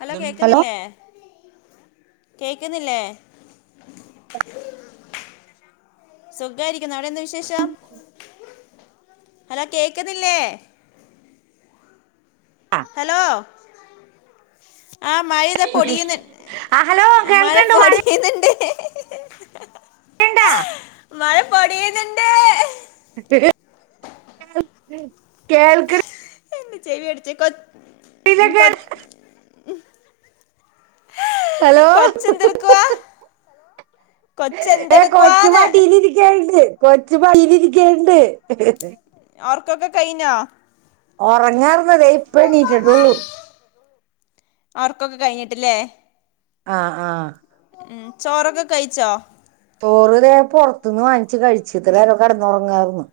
Hello കേക്കുന്നില്ലേ കേക്കുന്നില്ലേ? സ്വഖായിരിക്കുന്നോ വടഎന്താവി ശേഷം ഹലോ കേക്കുന്നില്ലേ? ഹലോ. ആ മഴയിത പൊടിയ്ന്ന്. ആ ഹലോ മഴ കേൾക്കണ്ട് പൊടിയണിണ്ട്. എണ്ട. മഴ പൊടിയ്ന്നിണ്ട്. [unintelligible] കേൾക്ക്ണ്. എന്താ ചെവി അടിച്ചേ കൊ ഉ കൊ. കേൾ ഹലോ കൊച്ചന്തുട്ക്കുവാ കൊച്ച. ഏ കൊച്ചുമടിയിലിരിക്കണ്ട് കൊച്ചുമടിയിലിരിക്കണ്ട്. ഒർക്കൊക്കെ കയ്ഞ്ഞാ.? ഒറങ്ങാർന്നെ ഇപ്പ എണീറ്റട്ടൊള്ളു. ഒർക്കൊക്കെ കഴിഞ്ഞിട്ടല്ലേ. ആഹ് ആഹ്. ഉഉം ചോറൊക്കെ കയിച്ചോ.? ചോറുതേ പൊറത്ത്ന്ന് വാങ്ങിച്ച് കഴിച്ച് ഇത്രനേരം കെടന്നൊറങ്ങാര്ന്ന്.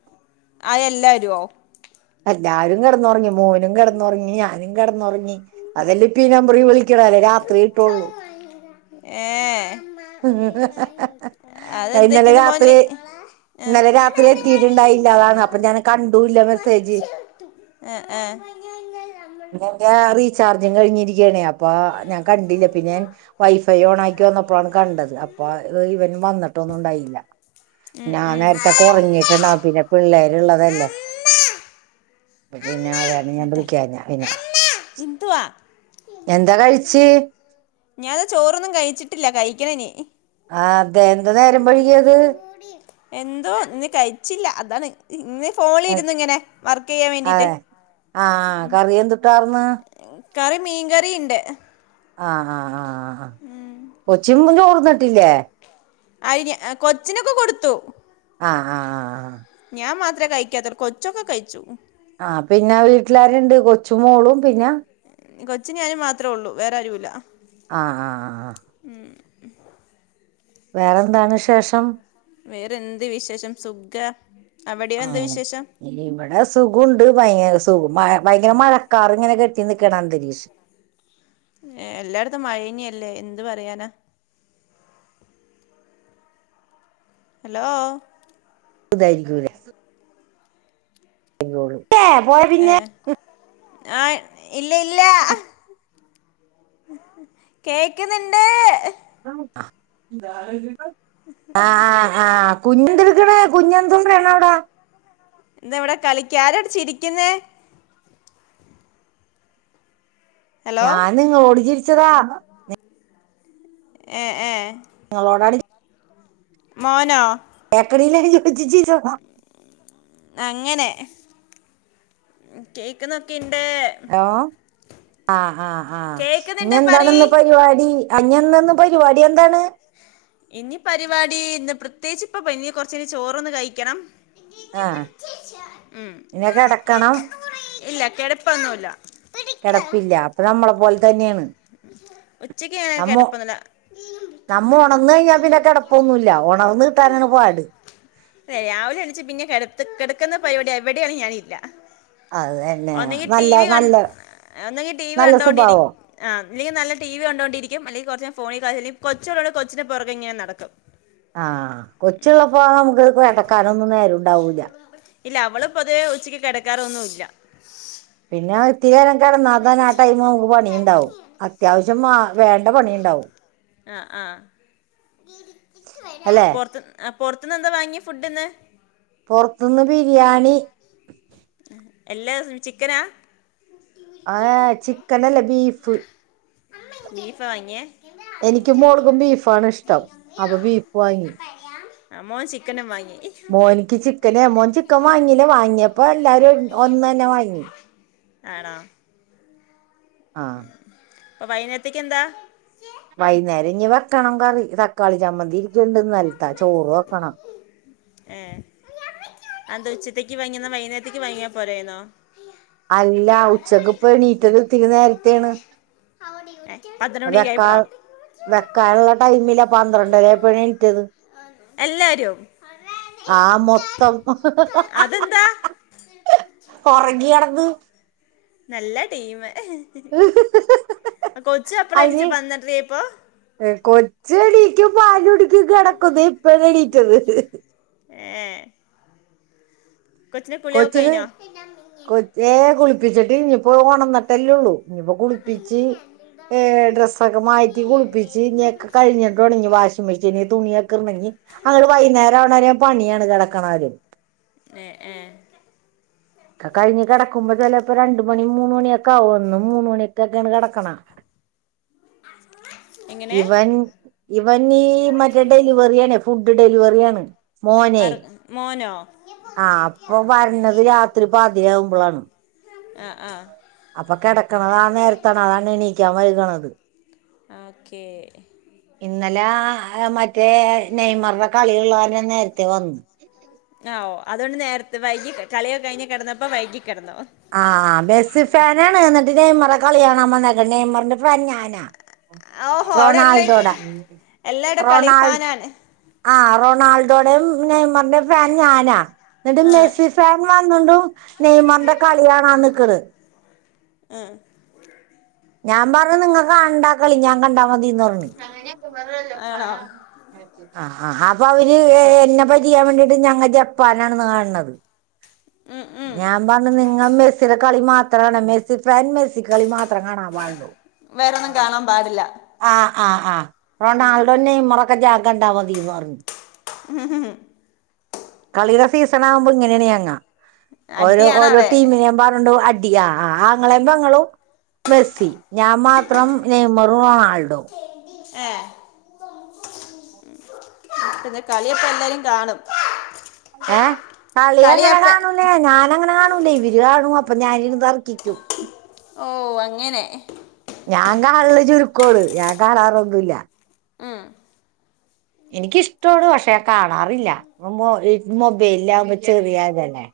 ആയെല്ലരോ. എല്ലാരും കെടന്നൊറങ്ങി മോനും കെടന്നൊറങ്ങി ഞാനും കെടന്നൊറങ്ങി. അതെല്ലേ ഇപ്പഈ നമ്പറി വിളിക്കണെ അല്ലേ രാത്രി കിട്ടൊള്ളൂ. ഏഹ്. ഹ ഹ ഹ അതെന്തറ്റിന്ന് മോൻല് അയിന്നലരാത്രി. ഏഹ് ന്നലെ രാത്രി എത്തിയിട്ടുണ്ടായില്ല അതാണ്, അപ്പൊ ഞാൻ കണ്ടുല്ല മെസ്സേജ്. ഏഹ് ഏഹ്. പിന്നെ റീചാർജും കഴിഞ്ഞിരിക്കാണെഅ പ്പൊ ഞാൻ കണ്ടില്ല പിന്നെ ൻ വൈഫൈ ഓൺ ആക്കി വന്നപ്പോണ് കണ്ടത് അപ്പ ഇവനും. വന്നിട്ടൊന്നും ണ്ടായില്ല ഉം ഞാൻ ഉം നേരത്തെ കൊറങ്ങിക്കാണ് അബിനെ പിന്നെ പിള്ളേർക്കെള്ളതല്ലേ. പിന്നെ അതാര്ന്ന് ഞാൻ വിളിക്കഞ്ഞ പിന്നെ. ന്തുവാ?. എന്താ കഴിചെ? ഞാനൻത് ചോറൊന്നും കഴിച്ചിട്ടില്ല കഴിക്കണനി. ആ തെ ന്ത നേരം വഴകിയത്? കുടി എന്തോ ഇന്ന് കഴിച്ചില്ല അതാണ് ഇന്ന് ഫോണിരുന്നു. ഇങ്ങനെ വർക്ക് ചെയ്യാൻ വേണ്ടിട്ട്. ആഹ് കറിയെന്തുട്ടാർന്ന്. കറി മീൻകറിണ്ട്. ആഹ് ആഹ് ആഹ് ആ ആ കൊച്ചും ചോർന്നിട്ടില്ലേ. അയിന് കൊച്ചിനൊക്കെകൊടുത്തു. ആഹ് ആഹ് ആഹ്. ആഹ് ആഹ് ഞാൻ മാത്രേ കഴിക്കാത്ത് കൊച്ചൊക്കെ കഴിച്ചു. ആഹ പിന്നെ വീട്ടിലാരുണ്ട് കൊച്ചുമോളും പിന്നെ. കൊച്ചും ഞാനും മാത്രേള്ളൂ വേറെ ആരുല്ല. ആഹ് ആഹ് ആഹ്. ഉം. വേറെന്താണ് വിശേഷം. വേറെന്ത് വിശേഷം സുഖ അവിടെയെന്തൊ ആഹ് വിശേഷം. ഇവിടെ സുഖുണ്ട് ഭയ സുഖം ഭയങ്കര മഴക്കാർ ഇങ്ങനെ കെട്ടി നിക്കണ അന്തരീക്ഷം. ഏഹ് എല്ലായിടത്തും മഴയിനെല്ലേ എന്ത് പറയാനാ. അലോ. അതായിരിക്കുല്ലേ. കോള്. ഏ ആ ഇല്ല ഇല്ല. ആ കേക്കുന്നുണ്ട്. ആഹ് ആഹ് കുഞ്ഞ് എന്ത് ഇട്ക്കാണ് കുഞ്ഞെ എന്തോേണ് അവിടെ. എന്താ ഇവിടെ കളിക്കാ ആരടോച്ചിരിക്കുന്നൊ. ഹലോ ഞാന് ഇങ്ങളോട്ട് ചിരിച്ചതാ. ഏ ഏ നിങ്ങളോട് ടി മോനോ കേക്ക് ണ് ലടി [unintelligible] അങ്ങനെ കേക്ക്ന്നോക്കെ ഇണ്ട്. ഓ ആഹ ആഹ് ആഹ് ഇനി കേക്കുന്നുണ്ട് പറയ് എന്താണന്ന് പരിപാടി. ഇഇന്നന്ന് പരിപാടി എന്താണ്. ഇനി പരിപാടി ഇന്ന് പ്രത്യേകിച്ച് ഇപ്പ പ ഇനി കൊറച്ച്കഴിഞ്ഞ് ചോറ് കഴിക്കണം കഴിക്കണം. ആഹ് ഇനി കിടക്കണം ഉ ഇല്ല കിടപ്പൊന്നുമല്ല. കിടപ്പില്ല അപ്പൊ നമ്മളെ പോലെ തന്നെയാണ്. ഉ ഉച്ചക്ക് ഞന് കെടപ്പന്നുല്ല. നമ്മള് ഉണർന്നാ കഴിഞ്ഞാൽ പിന്നെ കിടപ്പൊന്നുല്ല ഉണർന്ന് കിട്ടാനാണ് പോട്. അല്ലെ രാവിലെ എണിച്ചച്ച് പിന്നെ കട കിടക്കുന്ന പരിപാടി എവിടെയാണ് ഞാന് ഇല്ല. അത് തന്നെ ഒന്നെങ്കി ടി നല്ല വി ക നല്ല ഒന്നെങ്കി ടി വി നല്ല കണ്ടോണ്ടിരി സ്വഭാവം ആ അല്ലെങ്കി നല്ല ടിവി കൊണ്ടിരിക്കും അല്ലെങ്കിൽ ഫോണി കളി കൊച്ചോടെ കൊച്ചി പുറകെങ്ങനെ നടക്കും. ആഹ കൊച്ചുള്ള പോക നമുക്ക് ഇത് എടക്കാനൊന്നും നേരും. ഇല്ല അവള് പൊതുവേ ഉച്ചിക്ക് കിടക്കാറൊന്നും ഇല്ല. പിന്നെ ഇത്തിരി നേരം കെടന്ന [unintelligible] ആ ടൈമ് നമുക്ക് പണിയുണ്ടാവും അത്യാവശ്യം വേണ്ട പണിയുണ്ടാവും ആ ആ അല്ലേ പൊർത്ത് ആ പൊർത്ത്ന്ന് എന്താ വാങ്ങി ഫുഡ് ഇന്ന് പൊർത്ത്ന്ന് ബിരിയാണി എല്ലാ ചിക്കനാ ആ ചിക്കൻ അല്ല ബീഫ് ബീഫാ വാങ്ങിയെ എനിക്കും മോൾക്കും ബീഫാണ് ഇഷ്ടം അപ്പ ബീഫ് വാങ്ങി ആ മോൻ ചിക്കനും വാങ്ങി മോനിക്ക് ചിക്കനെ മോൻ ചിക്കൻ വാങ്ങില വാങ്ങിയപ്പോ എല്ലാരും ഒന്നന്നെ വാങ്ങി ആണോ ആ ഇപ്പ വൈന്നെര്ത്തക്ക് എന്താ വൈന്നേരം ഇഞ്ഞ് വെക്കണം കറി തക്കാളി ചമ്മന്തി ഇരിക്ക്ണ്ട് ഇന്നൽത്ത ചോറ് വക്കണം ഏ അതെന്താ ഉച്ചത്തേക്ക് വാങ്ങിന്നാ വൈന്നേരത്തക്ക് വാങ്ങിയാ പോരായിര്ന്നോ അല്ല ഉച്ചക്ക് ഇപ്പ എണീറ്റത് ഇത്തിരി നേര്ത്തെണ് എ അത് വെക്കാ വെക്കാൻള്ള ടൈമില്ല പന്ത്രണ്ടര ആയപ്പോഴ എണീറ്റത് എല്ലാരും ആ മൊത്തം അതെന്താ ഒർങ്ങി കെടന്ന് നല്ല ടീമ് കൊച്ചു അപ്പളാ എണീചെ അതിന് പന്ത്രണ്ടര ആയപ്പോ കൊച്ച് എണീക്കും പാല്കുടിക്കും കെടക്കുന്ന് ഇപ്പയാ എണീറ്റത് ഏ കൊച്ചിന്റെ കുളിയൊക്കെ കൊച്ചിന് കഴിഞ്ഞോ കൊ ഏ കുളിപ്പിച്ചിട്ട്ല്ല ഇപ്പോ ഓണന്ന്ട്ടല്ലേള്ളൂ ഇഞ്ഞിപ്പ കുളിപ്പിച്ച് ഏ ഡ്രെസൊക്കെ മാറ്റി കുള്പ്പിച്ച് ഇഞ്ഞി ഒക്ക കഴിഞ്ഞി തൊടങ്ങി വാഷിംഗ് മെഷീന് തുണിയക്കെ ഒണങ്ങി അങ്ങഡ് വൈന്നേര ആവ്ണ വരെ പണിയാണ് കെടക്കണവരെ ഏ ഏ ഒക്ക കഴിഞ്ഞ് കെടക്കുമ്പ ചെലെപ്പ രണ്ട്മണി മൂന്ന് മണിയൊക്കെ ആവും എന്നും മൂന്ന് മണിക്കെക്കെണ് കെട ക്ക്ണ എങ്ങനെ ഇവൻ ഇവൻ ഈ മറ്റേ ഡെലിവറിയാണ് ഫുഡ് ഡെലിവറി ആണ് മോനെ അറ് മോനോ ആ അപ്പൊ വര്ണത് രാത്രി പാതിര ആവുമ്പളാണ് ആ ആഹ് അപ്പ കെടക്കണത് ആ നേര്ത്താണ് അതാണ് എണീക്കാൻ വൈക്ണത് ഓക്കേ ഇന്നലെ മറ്റേ നെയ്മർടെ കളി ഇള്ള കാരണം നേര്ത്തെ വന്നു ആവോ അതുകൊണ്ട് നേര്ത്തെ വൈകി കളി ഒക്കെ കഴിഞ്ഞ് കെടന്നപ്പം വൈകി കെടന്നു ആ മെസി ഫാനാണ് ന്നട്ട് നെയ്മറ കളി കാണാൻ വന്നേക്ക് നെയ്മർന്റെ ഫാൻ ഞാനാ ഓഹോ അവിടെ എല്ലാം റൊണാൾഡോടാ എല്ലായിടും കളി റൊണാൾ ഫാനാണ് ആ റൊണാൾഡോടേം നെയ്മർന്റേം ഫാൻ ഞാനാ ന്നട്ട് ആ മെസ്സി ഫാൻ വന്നോണ്ടും നെയ്മർന്റെ കളി കാണാൻ നിക്ക്ണ് ഏഹ് ഞാൻ പർഞ നിങ്ങക്ക് കാണണ്ടാ കളി ഞാൻ കണ്ടാ മതീന്ന് പർഞ്ഞ് ആണോ ആ ഹാ അപ്പൊ അവര് എ എന്ന പറ്റിക്കാൻ വേണ്ടിട്ട് ഞങ്ങ ജപ്പാനാണ് കാൺണത് ഉം ഉം ഞാ വന്ന് നിങ്ങൾ മെസ്സിയുടെ കളി മാത്രം കാണ മെസ്സി ഫാൻ മെസ്സി കളി മാത്രം കാണാൻ പാട്ള്ളൂ വേറൊന്നും കാണാൻ പാടില്ല ആഹ് ആഹ് ആഹ് റൊണാൾഡോ നെയ്മറ്ക്കെ ഞാൻ കണ്ടാമതിന്ന് പറഞ്ഞു ഉം കളിയുടെ സീസൺ ആവുമ്പൊ ഇങ്ങനേണ് ഞങ്ങ ഓരോ അടിയാണ് ഓരോ അവിടെ ടീമിനെ പറഞ്ഞോണ്ട് അ ടിയ ആഹ് ആങ്ങളേം പെങ്ങളും മെസ്സി ഞാൻ മാത്രം നെയ്മറും റൊണാൾഡോ ഏഹ് പിന്നെ കളിയൊക്കെ എല്ലാരും കാണും ഏഹ് കളി അങ്ങനെ കളിയപ്പ കാണൂലേ ഞാൻ അങ്ങനെ കാണൂലേ ഇ വര് കാണും അപ്പൊ ഞാന് ഇരുന്നു തർക്കിക്കും ഓഹ് അങ്ങനെ ഞാൻ കാണല് ചുരുക്കോണ് ഞാൻ കാണാറൊന്നുംല്ല ഉം എനിക്കിഷ്ട്ടോണ് പക്ഷെ കാണാറില്ല ഈ മൊബൈലില് ആകുമ്പൊ ചെറിയ ഇതല്ലേ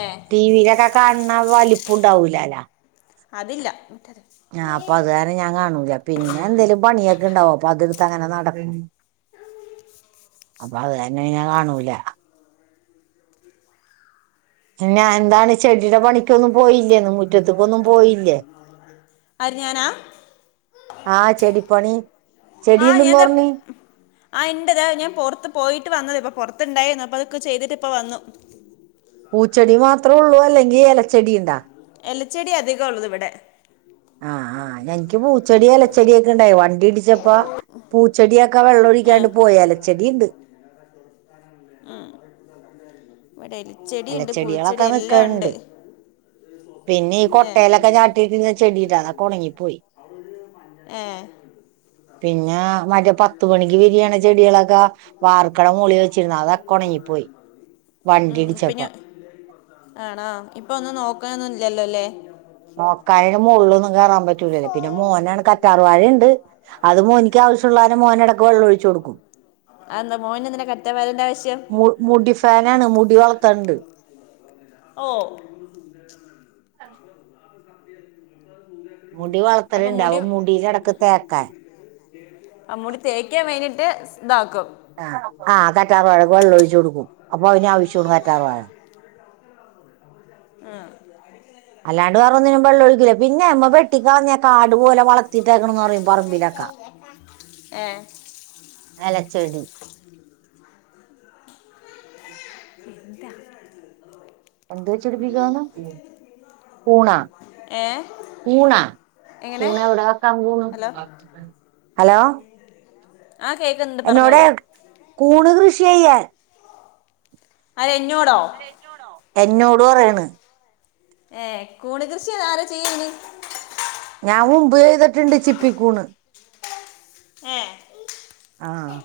ഏഹ് ടി വിയിലൊക്കെ കാണണ വലിപ്പം ഉണ്ടാവൂലല്ല അതില്ല മറ്റേത് ഞാൻ അപ്പൊ അത് കാരണം ഞാൻ കാണൂല പിന്നെ എന്തേലും പണിയൊക്കെ ഉണ്ടാവും അപ്പൊ അത് തങ്ങനെ നടക്കും അപ്പൊ അത് കാരണം ഞാൻ കാണൂല പിന്നെ എന്താണ് ചെടിയുടെ പണിക്കൊന്നും പോയില്ലേന്ന് മുറ്റത്തെക്കൊന്നും പോയില്ലേ ആര് ഞാനാ ആഹ് ചെടി പണി ആഹ് ഞാൻ താ ആഹ് ഇണ്ട് താ ഞാൻ പൊറത്ത് പോയിട്ട് വന്നത് ഇപ്പ പൊ റത്തുണ്ടായിരുന്നു അതൊക്കെ ചെയ്തിട്ട് ഇപ്പ വന്നു പൂച്ചെടി മാത്രേ ഉള്ളൂ അല്ലെങ്കിൽ ഇലച്ചെടിണ്ടാ എലച്ചെടി അധികം ഉള്ളത് ഇവിടെ ആഹ് ആഹ് എനിക്ക് പൂ ചെടിയില ചെടിയൊക്കെ ഇണ്ടായി വണ്ടി ഇടിച്ചപ്പൊ പൂച്ചെടിയൊക്കെ വെള്ളം ഒഴിക്കാണ്ട് പോയി എലച്ചെടിണ്ട് ഉം ഇവിടെ എലച്ചെടി ഉണ്ട് പൂച്ചെടി ഇലച്ചെടികളൊക്കെ എല്ലാം ഉണ്ട് നിക്കണുണ്ട് പിന്നെ ഈ ഏ കൊട്ടയിലൊക്കെ ഞാട്ടിയിട്ടിന്ന് ചെടിണ്ട് അതൊക്കെ ഉണങ്ങിപ്പോയി ഏഹ് പിന്നെ മറ്റേ പത്ത് മണിക്ക് വി രിയണ ചെടികളക്ക വാർക്കട മോളി വച്ചിരുന്ന്‌ അതൊക്കൊണങ്ങി പ്പോയി ഉം പിന്നെ ആണോ ഇപ്പൊ ഒന്നും നോക്കാനൊന്നി ല്ലല്ലോല്ലെ നോക്കാന് മോളിലൊന്നും കേറാൻ പറ്റൂലല്ല് പിന്നെ മോനാണ് കറ്റാർ വാഴയുണ്ട് അത് മോനിക്ക് ആവശ്യള്ളാനം മോൻ ഇടക്ക് വെള്ളം ഒഴിച്ചൊ ടുക്കും അതെന്താ മോൻ എന്തിനാ കറ്റ വരേണ്ട ആവശ്യം മുടി ഫാനാണ് മുടി വളത്തണ്ട് ഓഹ് മുടി അപ്പൊ വളർത്തലുണ്ട് അവൻ മുടീൽ ൽ ഇടക്ക് തേക്കാൻ അമ്മൂടി തേക്കാൻ വേണ്ടിട്ട് ഇതാക്കും ആഹ് ആഹ് കറ്റാർ വാഴ വെള്ളം ഒഴിച്ചു കൊടുക്കും അപ്പൊ അതിന് ആവശ്യോണ് കറ്റാർ വാഴ ആഹ് അല്ലാണ്ട് വേറെ ഒന്നിനും വെള്ളം ഒഴിക്കില്ല പിന്നെമ്മ വെട്ടിക്കളഞ്ഞക്കാട് പോലെ വളർത്തിട്ടേക്കണെന്ന് പറയും പറമ്പിലൊക്ക ഏഹ് അലച്ചെടി എന്തോചെടിപ്പിക്കാനാ കൂണ ഏ കൂണാ എങ്ങനെ കൂണ് എവിടെ വെക്കാം കൂണു ഹലോ ഹലോ ആഹ് കേക്ക്ന്ന് എന്നോടാ കൂണ് കൃഷി ചെയ്യാൻ അരെ ഇഞ്ഞോടോ എന്നോടോ എന്നോട് പറയാണ് ഏ കൂണ് കൃഷിയതാരാ ചെയ്യ്ണ് ഞാൻ മുമ്പ് ചെയ്തിട്ടുണ്ട് ചിപ്പിക്കൂണ് ഏ ആഹ്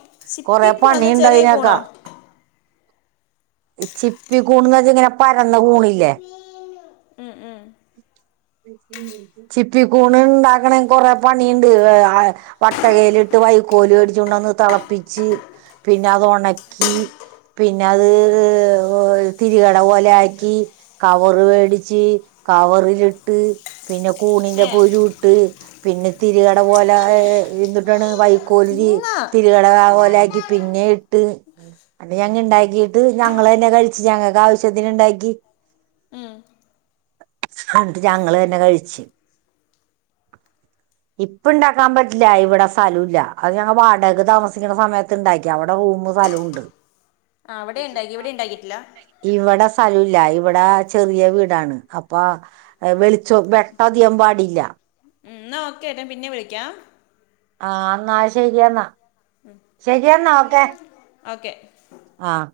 കൊറെ പണി ചിപ്പിക്കൂണെന്ന് ചെറിയ ഇണ്ടതിനൊക്കാ കൂണോ ഇ ചിപ്പി കൂണന്ന്പറഞ്ഞയിഞ്ഞാ ഇങ്ങനെ പരന്ന കൂണില്ലേ ഉം ഉം ചിപ്പിക്കൂണ് ഇണ്ടാക്കണെങ്ങ് കൊറെ പണിയുണ്ട് വട്ടകയിലിട്ട് വൈക്കോല് മേടിച്ച്കൊണ്ട്ന്ന് തളപ്പിച്ച് പിന്നെ അത് ഒണക്കി പിന്നെ അത് ഇഹ് തിരികട പോലെ ആക്കി കവർ മേടിച്ച് കവറിലിട്ട് പിന്നെ കൂണിന്റെ ഏ കുരു ഇട്ട് പിന്നെ തിരികട പോലെ എഹ് എന്തുട്ടാണ് വൈക്കോൽല് ഇന്ന് തിരു കടക പോലെ ആക്കി പിന്നെയിട്ട് ഉം അത് ഞങ്ങെ ഇണ്ടാക്കിയിട്ട് ഞങ്ങള്തന്നെ കഴിച്ച് ഞങ്ങൾക്ക് ആവശ്യത്തിന് ഇണ്ടാക്കി ഉം എന്ന്ട്ട് ഞങ്ങള് തന്നെ കഴിച്ച് ഇപ്പ ഇണ്ടാക്കാൻ പറ്റില്ല ഇവിടെ സലൂല്ല അത് ഞങ്ങ വാ ടകക്ക് താമസിക്കുന്ന സമയത്ത് ഇണ്ടാക്കിയാ അവിടെ റൂമ് സ്ഥലവുംണ്ട് ആഹ് അവിടെയിണ്ടാക്കി ഇവിടെ ഇണ്ടാക്കിയിറ്റില്ല ഇവിടെ സ്ഥലൂല്ല ഇവിടെ ചെറിയ വീടാണ് അപ്പൊ വെളിച്ചോ വെട്ടം അധികം പാടില്ല ഉം ഇന്നാ ഓക്കെട്ടാ ഞാ പിന്നെ വിളിക്കാം ആഹ് എന്നാ ശരിയെന്ന ഉം ശരിയന്നഓക്കെ ഓക്കെ ആഹ്